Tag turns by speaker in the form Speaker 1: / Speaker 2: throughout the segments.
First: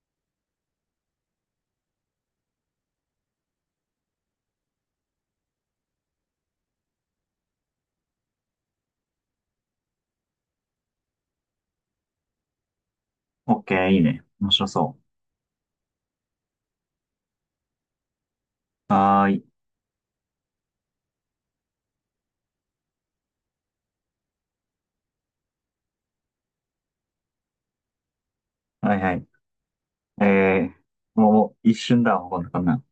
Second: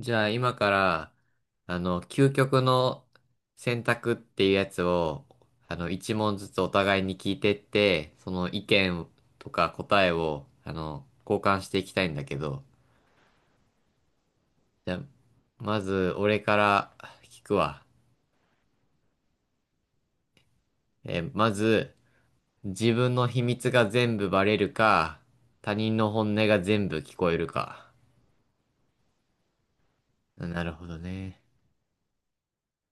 Speaker 1: じゃあ今から、究極の選択っていうやつを、一問ずつお互いに聞いてって、その意見とか答えを、交換していきたいんだけど、
Speaker 2: オッケー、いいね。面白
Speaker 1: じゃ
Speaker 2: そ
Speaker 1: あ、まず俺から聞くわ。
Speaker 2: う。はーい。
Speaker 1: まず、自分の秘密が全部バレるか、他人の本音が全部聞こえるか。
Speaker 2: はいはい。
Speaker 1: な
Speaker 2: え
Speaker 1: るほど
Speaker 2: もう、
Speaker 1: ね。
Speaker 2: もう一瞬だわ、こんなん。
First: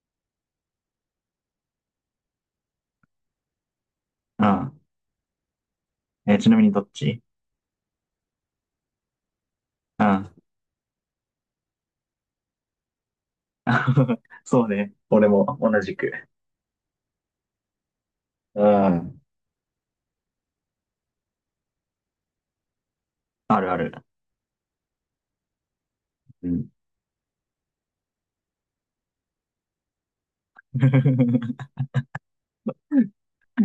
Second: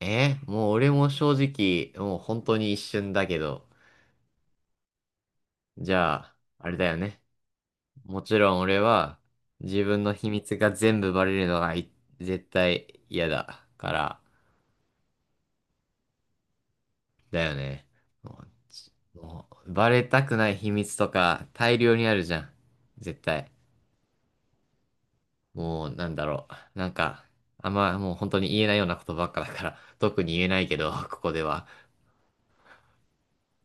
Speaker 1: もう俺も正直、もう本当に一瞬だけど、
Speaker 2: うん。
Speaker 1: じゃあ、
Speaker 2: ちなみ
Speaker 1: あ
Speaker 2: に
Speaker 1: れ
Speaker 2: ど
Speaker 1: だ
Speaker 2: っ
Speaker 1: よね。
Speaker 2: ち？
Speaker 1: もちろん俺は自分
Speaker 2: う
Speaker 1: の秘
Speaker 2: ん。
Speaker 1: 密が全部バレるのがい絶対嫌だか ら、
Speaker 2: そうね。俺も同じく。
Speaker 1: だよね。も
Speaker 2: うん。
Speaker 1: もうバレたくない秘密とか大量にあるじゃん。絶対。
Speaker 2: あるある。
Speaker 1: もうなんだ
Speaker 2: う
Speaker 1: ろ
Speaker 2: ん。
Speaker 1: う。なんか、あんまもう本当に言えないようなことばっかだから、特に言えないけど、ここでは。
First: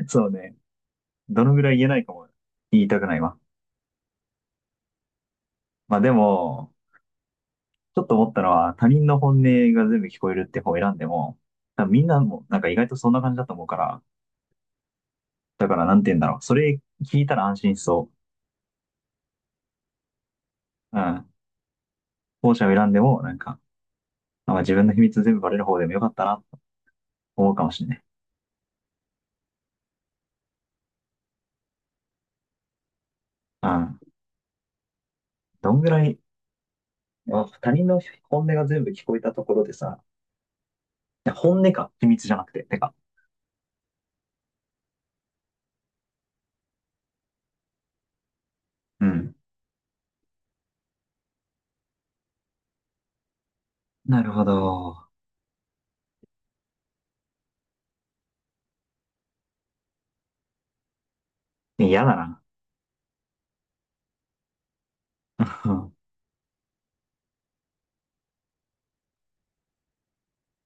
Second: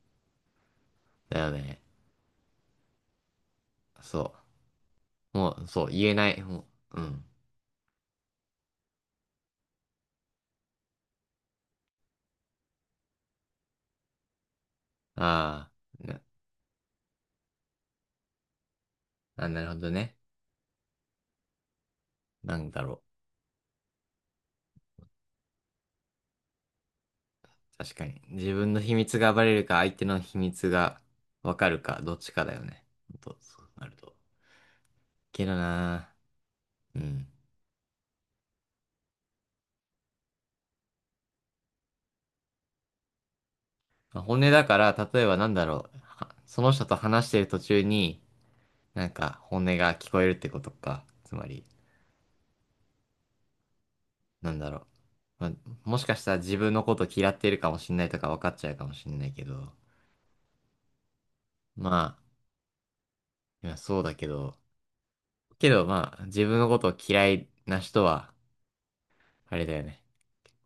Speaker 2: そうね。
Speaker 1: だ
Speaker 2: ど
Speaker 1: よ
Speaker 2: のぐらい
Speaker 1: ね。
Speaker 2: 言えないかも言いたくないわ。
Speaker 1: そう。もう、そう、
Speaker 2: まあ
Speaker 1: 言
Speaker 2: で
Speaker 1: えない。も
Speaker 2: も、
Speaker 1: う、うん。
Speaker 2: ちょっと思ったのは、他人の本音が全部聞こえるって方を選んでも、多分みんなもなんか意外とそんな感じだと思うから、だ
Speaker 1: あ
Speaker 2: からなん
Speaker 1: あ、
Speaker 2: て言うん
Speaker 1: な、
Speaker 2: だろう。それ聞いたら安心しそ
Speaker 1: あ、なるほどね。
Speaker 2: う。うん。後
Speaker 1: な
Speaker 2: 者
Speaker 1: ん
Speaker 2: を
Speaker 1: だ
Speaker 2: 選
Speaker 1: ろ
Speaker 2: んで
Speaker 1: う。
Speaker 2: も、なんか、まあ、自分の秘密全部バレる方でもよかったなと思うかもしれ
Speaker 1: 確
Speaker 2: ない。
Speaker 1: かに。自分の秘密が暴れるか、相手の秘密がわかるか、どっちかだよね。ほんとそ
Speaker 2: う
Speaker 1: うなる
Speaker 2: ん。
Speaker 1: と。けど
Speaker 2: どんぐら
Speaker 1: な
Speaker 2: い、
Speaker 1: ぁ。うん。
Speaker 2: まあ他人の本音が全部聞こえたところでさ、いや本音か、秘密じゃなくて、てか。
Speaker 1: まあ本音だから、例えばなんだろう。はその人と話してる途中に、
Speaker 2: う
Speaker 1: なん
Speaker 2: ん。
Speaker 1: か本音が聞こえるってことか。つまり、
Speaker 2: なるほ
Speaker 1: なんだろう。
Speaker 2: ど。
Speaker 1: まあ、もしかしたら自分のこと嫌ってるかもしんないとか分かっちゃうかもしんないけど。ま
Speaker 2: 嫌だな。
Speaker 1: あ、いやそうだけど。けど まあ、自分のことを嫌いな人は、あれだよね。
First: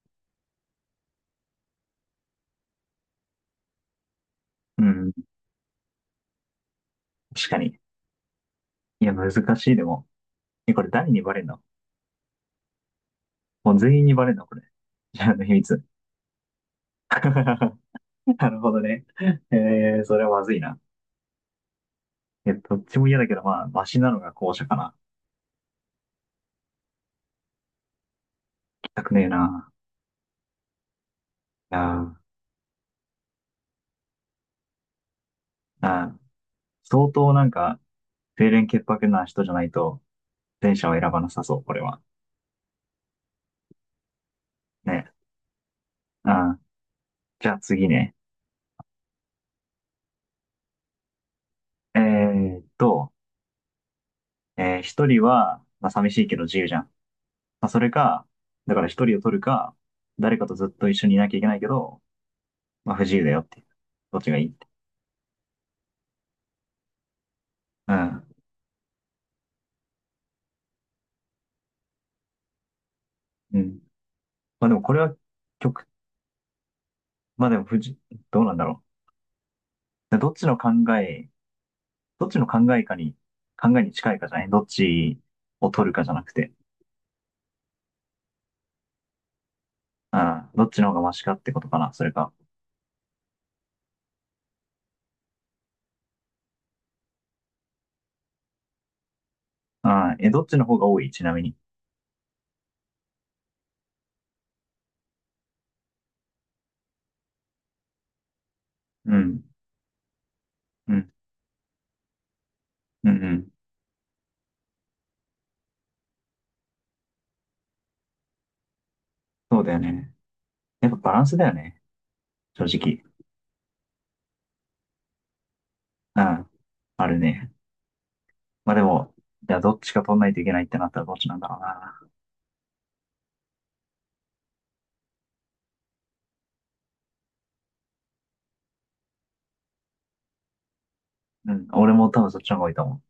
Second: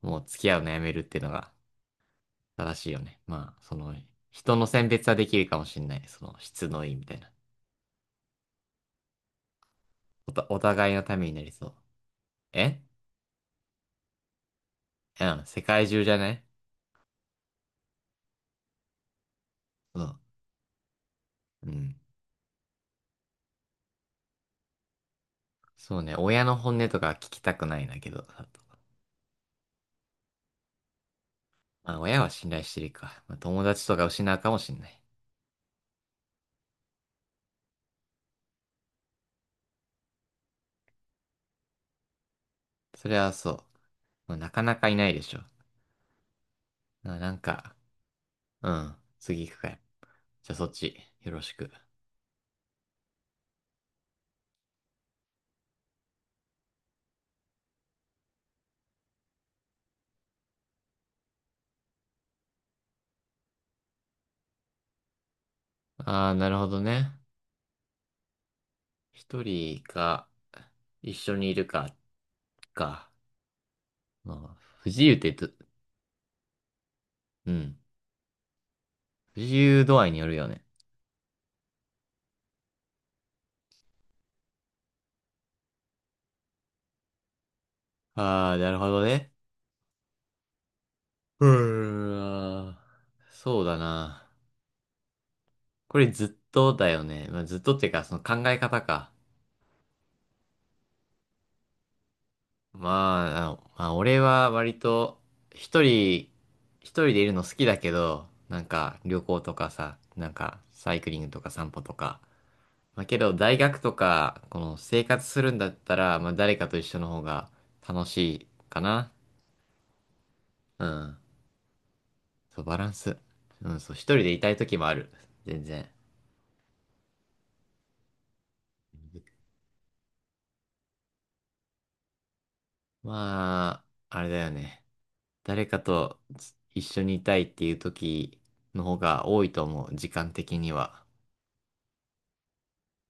Speaker 1: もう付き合うのやめるっていうのが。正しいよね。まあ、その、人の
Speaker 2: う
Speaker 1: 選別
Speaker 2: ん。
Speaker 1: はできるかもしれない。その、質のいいみたいな。
Speaker 2: 確かに。いや、難しいでも。
Speaker 1: おた、お
Speaker 2: え、これ
Speaker 1: 互いの
Speaker 2: 誰
Speaker 1: た
Speaker 2: に
Speaker 1: めに
Speaker 2: バ
Speaker 1: な
Speaker 2: レん
Speaker 1: り
Speaker 2: の？
Speaker 1: そう。え
Speaker 2: もう全員にバレんのこれ？
Speaker 1: う
Speaker 2: 自分
Speaker 1: ん、
Speaker 2: の秘
Speaker 1: 世
Speaker 2: 密。
Speaker 1: 界中じゃない
Speaker 2: なるほどね。
Speaker 1: そ
Speaker 2: そ
Speaker 1: う。
Speaker 2: れはまずいな。
Speaker 1: うん。
Speaker 2: え、どっちも嫌だけど、まあ、マシなのが後者かな。
Speaker 1: そうね、親の本音とか聞きたくないんだけど。
Speaker 2: 聞きたくねえな。
Speaker 1: まあ、
Speaker 2: あ
Speaker 1: 親は信頼してるか。まあ、友達とか失うかもしれない。
Speaker 2: ーあー、相当なんか、清廉潔白な人じゃないと、電車を選ばなさそう、これは。
Speaker 1: それはそう。まあ、なかなかいな
Speaker 2: ね。
Speaker 1: いでしょ。
Speaker 2: うん。
Speaker 1: まあ、なん
Speaker 2: じゃあ
Speaker 1: か、
Speaker 2: 次ね。
Speaker 1: うん、次行くかい。じゃあそっち、よろしく。
Speaker 2: えーっと、一人は、まあ、寂しいけど自由じゃん。まあ、それか、だから一人を取るか、誰かとずっと一緒にいなきゃいけないけど、まあ、不自由だよっていう。どっちがいいって。
Speaker 1: ああ、なるほどね。
Speaker 2: うん。
Speaker 1: 一人か、一緒にいるか、か。
Speaker 2: うん。
Speaker 1: まあ、
Speaker 2: まあ、でも
Speaker 1: 不
Speaker 2: これ
Speaker 1: 自由
Speaker 2: は、
Speaker 1: ってど
Speaker 2: 極、まあ、
Speaker 1: う
Speaker 2: でも
Speaker 1: ん。
Speaker 2: 不自、どうなんだろ
Speaker 1: 自由度合いに
Speaker 2: う。
Speaker 1: よるよね。
Speaker 2: え、どっちの考えかに、考えに近いかじゃない？どっちを取るかじゃなくて。
Speaker 1: ああ、なるほどね。
Speaker 2: うん。どっちの方がマシかっ
Speaker 1: う
Speaker 2: てことかな、それか。
Speaker 1: ーん。そうだな。これずっとだよね。まあ、ずっとっていうか、その考え方か。
Speaker 2: ああ、え、どっちの方が多い？ちなみに。
Speaker 1: まあ、まあ、俺は割と一人、一人でいるの好きだけど、なんか
Speaker 2: う
Speaker 1: 旅行
Speaker 2: ん。
Speaker 1: とかさ、なんかサ
Speaker 2: う
Speaker 1: イク
Speaker 2: ん。
Speaker 1: リングとか散歩とか。まあ、
Speaker 2: う
Speaker 1: け
Speaker 2: ん。う
Speaker 1: ど
Speaker 2: ん。
Speaker 1: 大学とか、この生活するんだったら、まあ、誰かと一緒の方が楽しいかな。
Speaker 2: そうだよね。
Speaker 1: う
Speaker 2: やっぱバ
Speaker 1: ん。
Speaker 2: ランスだよね。
Speaker 1: そう、
Speaker 2: 正
Speaker 1: バラン
Speaker 2: 直。
Speaker 1: ス。うん、そう、一人でいたい時もある。全然。
Speaker 2: うん。あるね。まあでも、じゃあどっちか取んないといけないってなったらどっちなんだろうな。
Speaker 1: まあ、あれだよね。誰かとつ一緒にいたいっていう時の方が多いと思う。時間的には。
Speaker 2: うん。俺も多分そっちの方がいいと思う。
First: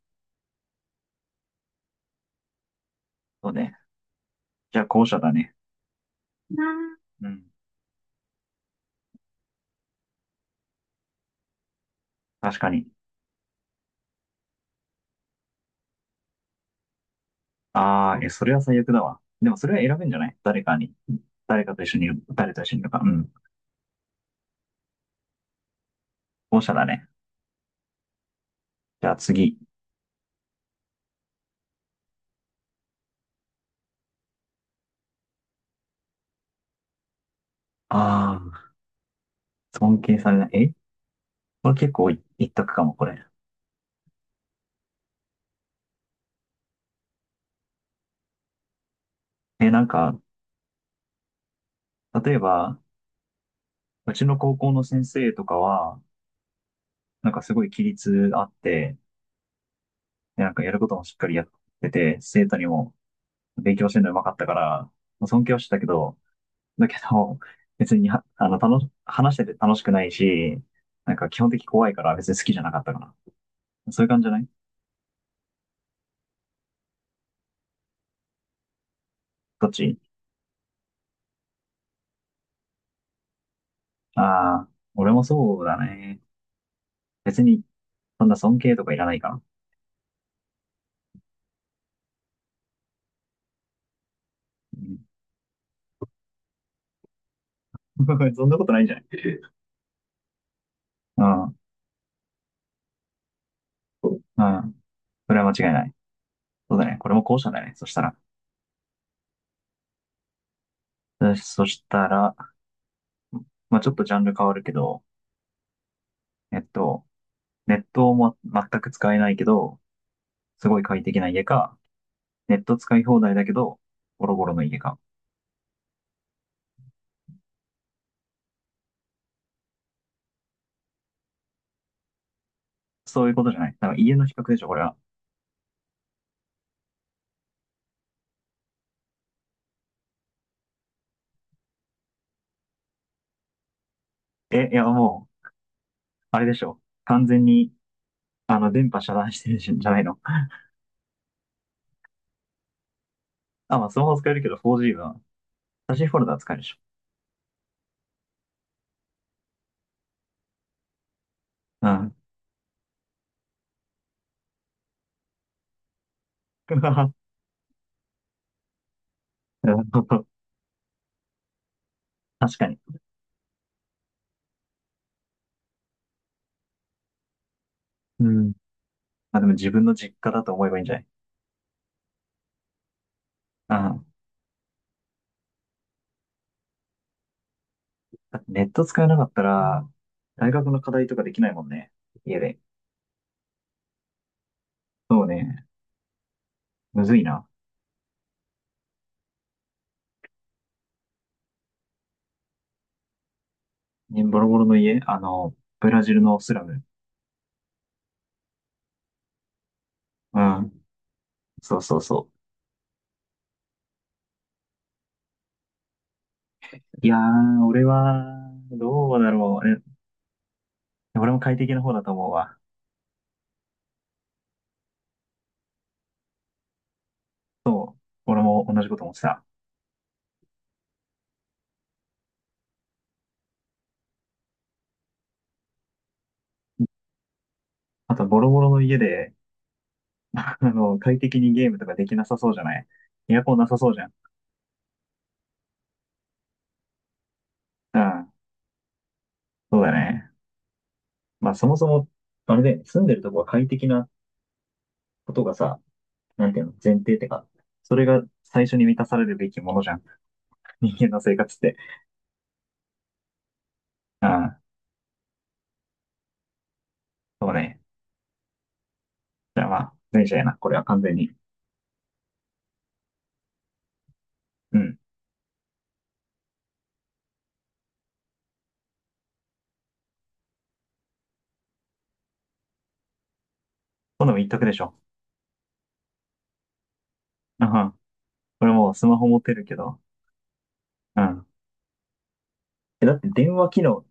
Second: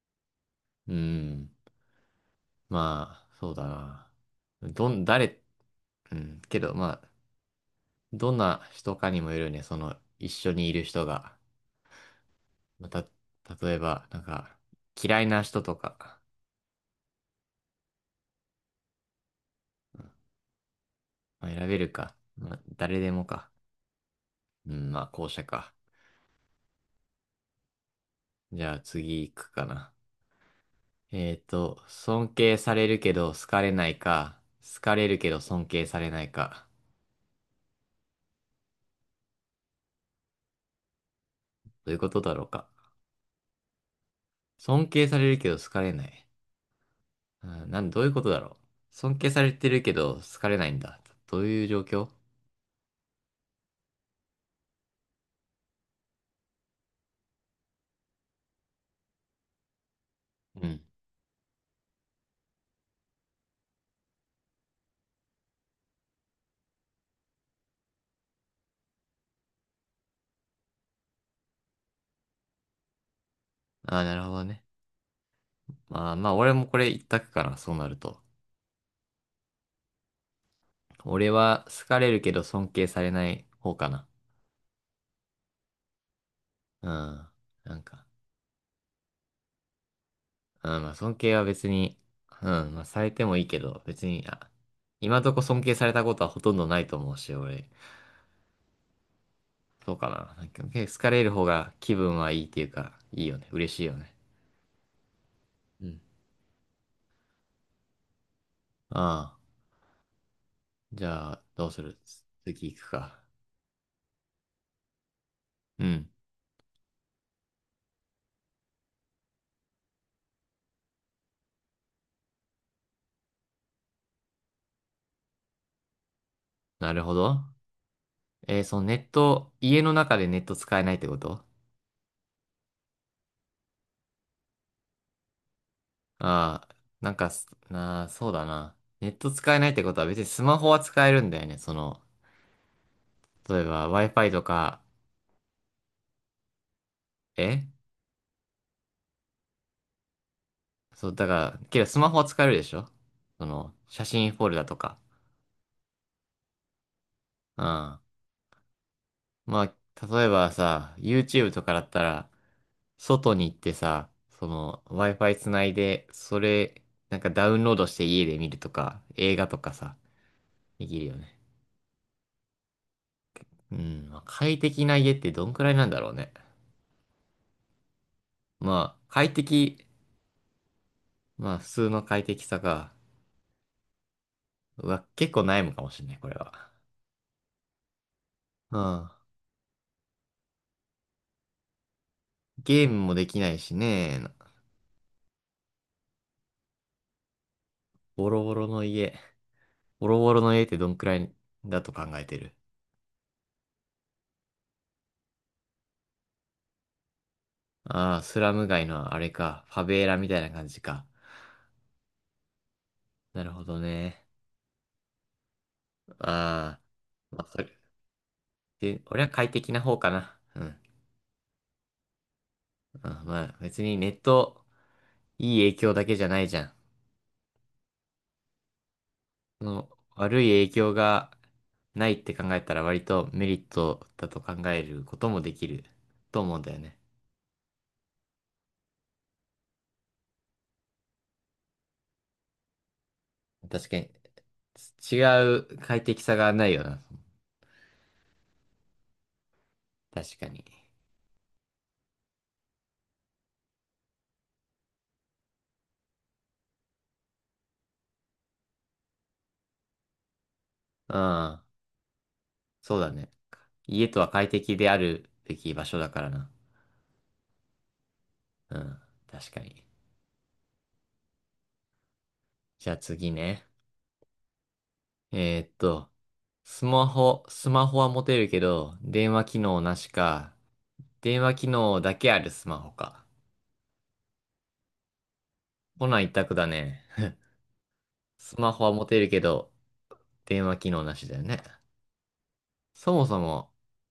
Speaker 1: うん。まあ、
Speaker 2: そ
Speaker 1: そ
Speaker 2: う
Speaker 1: うだ
Speaker 2: ね。
Speaker 1: な。
Speaker 2: じゃあ
Speaker 1: どん、
Speaker 2: 後者だ
Speaker 1: 誰、
Speaker 2: ね。
Speaker 1: うん。けど、まあ、
Speaker 2: うん。
Speaker 1: どんな人かにもよるよね。その、一緒にいる人が。
Speaker 2: 確か
Speaker 1: ま
Speaker 2: に。
Speaker 1: た、例えば、なんか、嫌いな人とか、
Speaker 2: ああ、え、それは最悪だわ。でもそれは選べんじゃない？誰かに。
Speaker 1: まあ、
Speaker 2: 誰
Speaker 1: 選
Speaker 2: か
Speaker 1: べ
Speaker 2: と一
Speaker 1: る
Speaker 2: 緒にい
Speaker 1: か。
Speaker 2: る、
Speaker 1: ま
Speaker 2: 誰
Speaker 1: あ、
Speaker 2: と一緒にいる
Speaker 1: 誰
Speaker 2: か。う
Speaker 1: でも
Speaker 2: ん。
Speaker 1: か。うん、まあ、後者か。
Speaker 2: 後者だね。
Speaker 1: じゃあ
Speaker 2: じゃあ
Speaker 1: 次行く
Speaker 2: 次。
Speaker 1: かな。尊敬されるけど好かれないか、好かれるけど尊敬されないか。
Speaker 2: ああ、尊敬されない。これ
Speaker 1: どう
Speaker 2: 結
Speaker 1: いうこ
Speaker 2: 構
Speaker 1: と
Speaker 2: い
Speaker 1: だろう
Speaker 2: 一
Speaker 1: か。
Speaker 2: 択かも、これ。
Speaker 1: 尊敬されるけど好かれない。うん、なん、どういうことだろう。尊敬されて
Speaker 2: え、
Speaker 1: る
Speaker 2: なん
Speaker 1: けど
Speaker 2: か、
Speaker 1: 好かれないんだ。どういう状況
Speaker 2: 例えば、うちの高校の先生とかは、なんかすごい規律あって、でなんか
Speaker 1: う
Speaker 2: やる
Speaker 1: ん。
Speaker 2: こともしっかりやってて、生徒にも勉強してるのうまかったから、まあ尊敬はしてたけど、だけど、別には、話してて楽しくないし、なんか基本的に怖いから別に好きじゃなかったかな。
Speaker 1: あ
Speaker 2: そ
Speaker 1: あ、
Speaker 2: ういう
Speaker 1: な
Speaker 2: 感
Speaker 1: る
Speaker 2: じじ
Speaker 1: ほ
Speaker 2: ゃな
Speaker 1: ど
Speaker 2: い？
Speaker 1: ね。まあまあ、俺もこれ一択かな、そうなると。
Speaker 2: どっち？
Speaker 1: 俺は好かれるけど尊敬されない方かな。
Speaker 2: ああー、俺もそうだね。
Speaker 1: うん。
Speaker 2: 別に、
Speaker 1: なんか。
Speaker 2: そんな尊敬とかいらないかな。
Speaker 1: うん、まあ尊敬は別に、うん、まあされてもいいけど、別に、あ、
Speaker 2: うん。
Speaker 1: 今んとこ尊敬されたことはほとんどないと思うし、俺、
Speaker 2: そんなことないんじゃない？
Speaker 1: そうかな。なんか好かれ
Speaker 2: う
Speaker 1: る方
Speaker 2: ん。
Speaker 1: が気分はいいっていうか、いいよね。嬉しいよね。
Speaker 2: うん。それは間違い
Speaker 1: う
Speaker 2: ない。
Speaker 1: ん。
Speaker 2: そうだね。これも後者だね。そしたら。
Speaker 1: ああ、じゃ
Speaker 2: そ
Speaker 1: あ、
Speaker 2: そ
Speaker 1: どうす
Speaker 2: し
Speaker 1: る
Speaker 2: たら、
Speaker 1: 次行くか。
Speaker 2: まあちょっとジャンル変わるけど、
Speaker 1: うん、
Speaker 2: えっと、ネットも全く使えないけど、すごい快適な家か、ネット使い放題だけど、ボロボロの家か。
Speaker 1: なるほど。そのネット、家の中でネット使えないってこと
Speaker 2: そういうことじゃない。なんか家の比較でしょ、これは。
Speaker 1: ああ、なんかす、なあ、そうだな。ネット使えないってことは別にスマホは使えるんだよね。その、例えば Wi-Fi と
Speaker 2: え、い
Speaker 1: か、
Speaker 2: や、もう、あれでしょ。完全に、
Speaker 1: え
Speaker 2: 電波遮断してるんじゃないの？
Speaker 1: そう、だから、けどスマホは使えるでしょその、
Speaker 2: あ、まあ、ス
Speaker 1: 写
Speaker 2: マホ使
Speaker 1: 真
Speaker 2: える
Speaker 1: フォ
Speaker 2: け
Speaker 1: ル
Speaker 2: ど
Speaker 1: ダと
Speaker 2: 4G
Speaker 1: か。
Speaker 2: は、写真フォルダー使えるでしょ。
Speaker 1: うん。まあ、例えばさ、YouTube とかだ
Speaker 2: う
Speaker 1: った
Speaker 2: ん。
Speaker 1: ら、外に行ってさ、その、Wi-Fi つないで、それ、なんか ダウンロードして家で見るとか、映画とか
Speaker 2: なる
Speaker 1: さ、
Speaker 2: ほど。
Speaker 1: できるよね。
Speaker 2: 確かに。
Speaker 1: うん。まあ、快適な家ってどんくらいなんだろうね。
Speaker 2: うん。
Speaker 1: まあ、快
Speaker 2: まあ、でも自
Speaker 1: 適、
Speaker 2: 分の実家だと思えばいいんじゃない？
Speaker 1: まあ、普通の快適さが、
Speaker 2: うん。
Speaker 1: うわ、結構悩むかもしれない、これは。
Speaker 2: だってネッ
Speaker 1: う
Speaker 2: ト使え
Speaker 1: ん。
Speaker 2: なかったら、大学の課題とかできないもんね。家で。
Speaker 1: ゲームもできないしね、
Speaker 2: そうね。むずいな。
Speaker 1: ボロボロの家。ボロボロの家ってどんくらいだと考えてる
Speaker 2: ね、ボロボロの家、あの、ブラジルのスラム。
Speaker 1: ああー、スラム街のあれか。ファベーラみた
Speaker 2: う
Speaker 1: いな感
Speaker 2: ん。
Speaker 1: じか。
Speaker 2: そうそうそ
Speaker 1: なるほどね。あ
Speaker 2: う。いや
Speaker 1: あ、まあ、そ
Speaker 2: ー、
Speaker 1: れ、
Speaker 2: 俺は、
Speaker 1: で、
Speaker 2: どう
Speaker 1: 俺は
Speaker 2: だ
Speaker 1: 快
Speaker 2: ろう。
Speaker 1: 適
Speaker 2: え、
Speaker 1: な方かな。うん。
Speaker 2: 俺も快適な方だと思うわ。
Speaker 1: あ、まあ、別にネット、いい影響だけじゃないじゃん。
Speaker 2: 俺も同じこと思ってた。
Speaker 1: その、悪い影響がないって考えたら割とメリットだと考えることもできると思うんだよね。
Speaker 2: あと、ボロボロの家で、快適にゲームとかできなさそうじゃない？エアコンなさ
Speaker 1: 確
Speaker 2: そう
Speaker 1: か
Speaker 2: じゃ
Speaker 1: に、
Speaker 2: ん。
Speaker 1: 違う快適さがないよな。
Speaker 2: うん。そうだね。
Speaker 1: 確かに。
Speaker 2: まあ、そもそも、あれだよね。住んでるとこは快適なことがさ、なんていうの、前提ってか、それが最初に満たされるべきものじゃん。人間
Speaker 1: う
Speaker 2: の生活っ
Speaker 1: ん。
Speaker 2: て。
Speaker 1: そうだね。家と
Speaker 2: う
Speaker 1: は快
Speaker 2: ん。
Speaker 1: 適であるべき場所だからな。
Speaker 2: そうね。
Speaker 1: うん。確か
Speaker 2: じゃあま
Speaker 1: に。
Speaker 2: あ、脱いじゃえな。これは完全に。
Speaker 1: じゃあ次ね。
Speaker 2: うん。
Speaker 1: えーっと、スマホ、スマホは持てるけど、電話機能なしか、電話機能だけあるスマホか。
Speaker 2: 今度も言っとくでしょ。
Speaker 1: こない一択だね。
Speaker 2: うん。
Speaker 1: ス
Speaker 2: こ
Speaker 1: マ
Speaker 2: れ
Speaker 1: ホ
Speaker 2: も
Speaker 1: は
Speaker 2: うス
Speaker 1: 持
Speaker 2: マ
Speaker 1: てる
Speaker 2: ホ持
Speaker 1: け
Speaker 2: ってる
Speaker 1: ど、
Speaker 2: けど。
Speaker 1: 電話機能な
Speaker 2: う
Speaker 1: しだよ
Speaker 2: ん。
Speaker 1: ね。
Speaker 2: え、
Speaker 1: そ
Speaker 2: だっ
Speaker 1: も
Speaker 2: て
Speaker 1: そ
Speaker 2: 電話
Speaker 1: も、
Speaker 2: 機能、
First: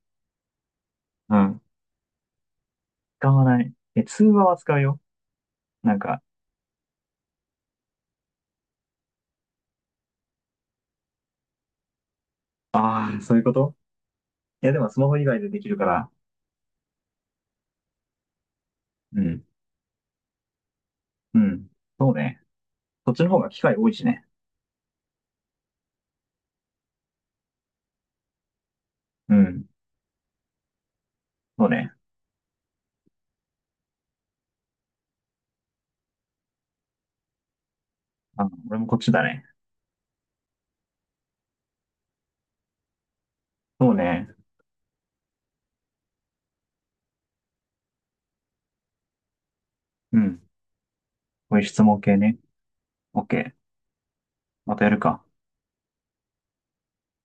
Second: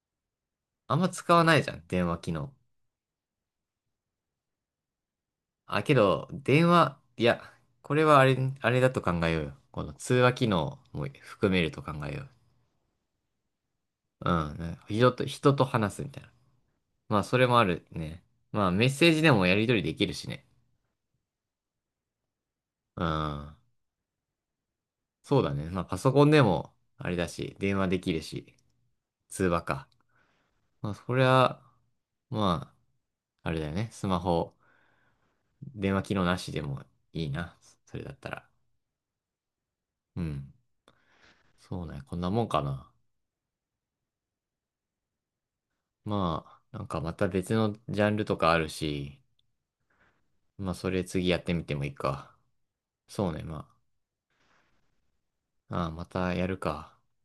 Speaker 1: あんま使
Speaker 2: う
Speaker 1: わな
Speaker 2: ん。
Speaker 1: いじゃん、電話機能。
Speaker 2: 使わない。え、通話は使うよ。
Speaker 1: あ、け
Speaker 2: なんか、
Speaker 1: ど、電話、いや、これはあれ、あれだと考えようよ。この通話機能も含めると考えよう。
Speaker 2: ああ、そういうこと？
Speaker 1: う
Speaker 2: いや、
Speaker 1: ん。
Speaker 2: でもスマ
Speaker 1: 人
Speaker 2: ホ以
Speaker 1: と、
Speaker 2: 外で
Speaker 1: 人
Speaker 2: で
Speaker 1: と
Speaker 2: きるか
Speaker 1: 話すみ
Speaker 2: ら。
Speaker 1: たいな。まあ、それもあるね。まあ、メッセー
Speaker 2: う
Speaker 1: ジで
Speaker 2: ん。
Speaker 1: もやり取りできるしね。
Speaker 2: うん。そうね。
Speaker 1: う
Speaker 2: そっちの方が
Speaker 1: ん。
Speaker 2: 機会多いしね。
Speaker 1: そうだね。まあ、パソコンでも、あれだし、電話できるし、
Speaker 2: う
Speaker 1: 通話
Speaker 2: ん。
Speaker 1: か。まあ、そりゃ、
Speaker 2: そうね。
Speaker 1: まあ、あれだよね。スマホ、電話機能なしでもいいな。それだったら。
Speaker 2: あ、俺もこっちだね。
Speaker 1: うん。そうね。こんなもんかな。
Speaker 2: そうね。
Speaker 1: まあ、なんかまた別のジャンルとかあるし、
Speaker 2: うん。
Speaker 1: まあ、それ次やって
Speaker 2: こうい
Speaker 1: み
Speaker 2: う
Speaker 1: て
Speaker 2: 質
Speaker 1: もいい
Speaker 2: 問系
Speaker 1: か。
Speaker 2: ね。オッ
Speaker 1: そう
Speaker 2: ケ
Speaker 1: ね。
Speaker 2: ー。
Speaker 1: ま
Speaker 2: またやるか。
Speaker 1: あ、ああ、またやるか。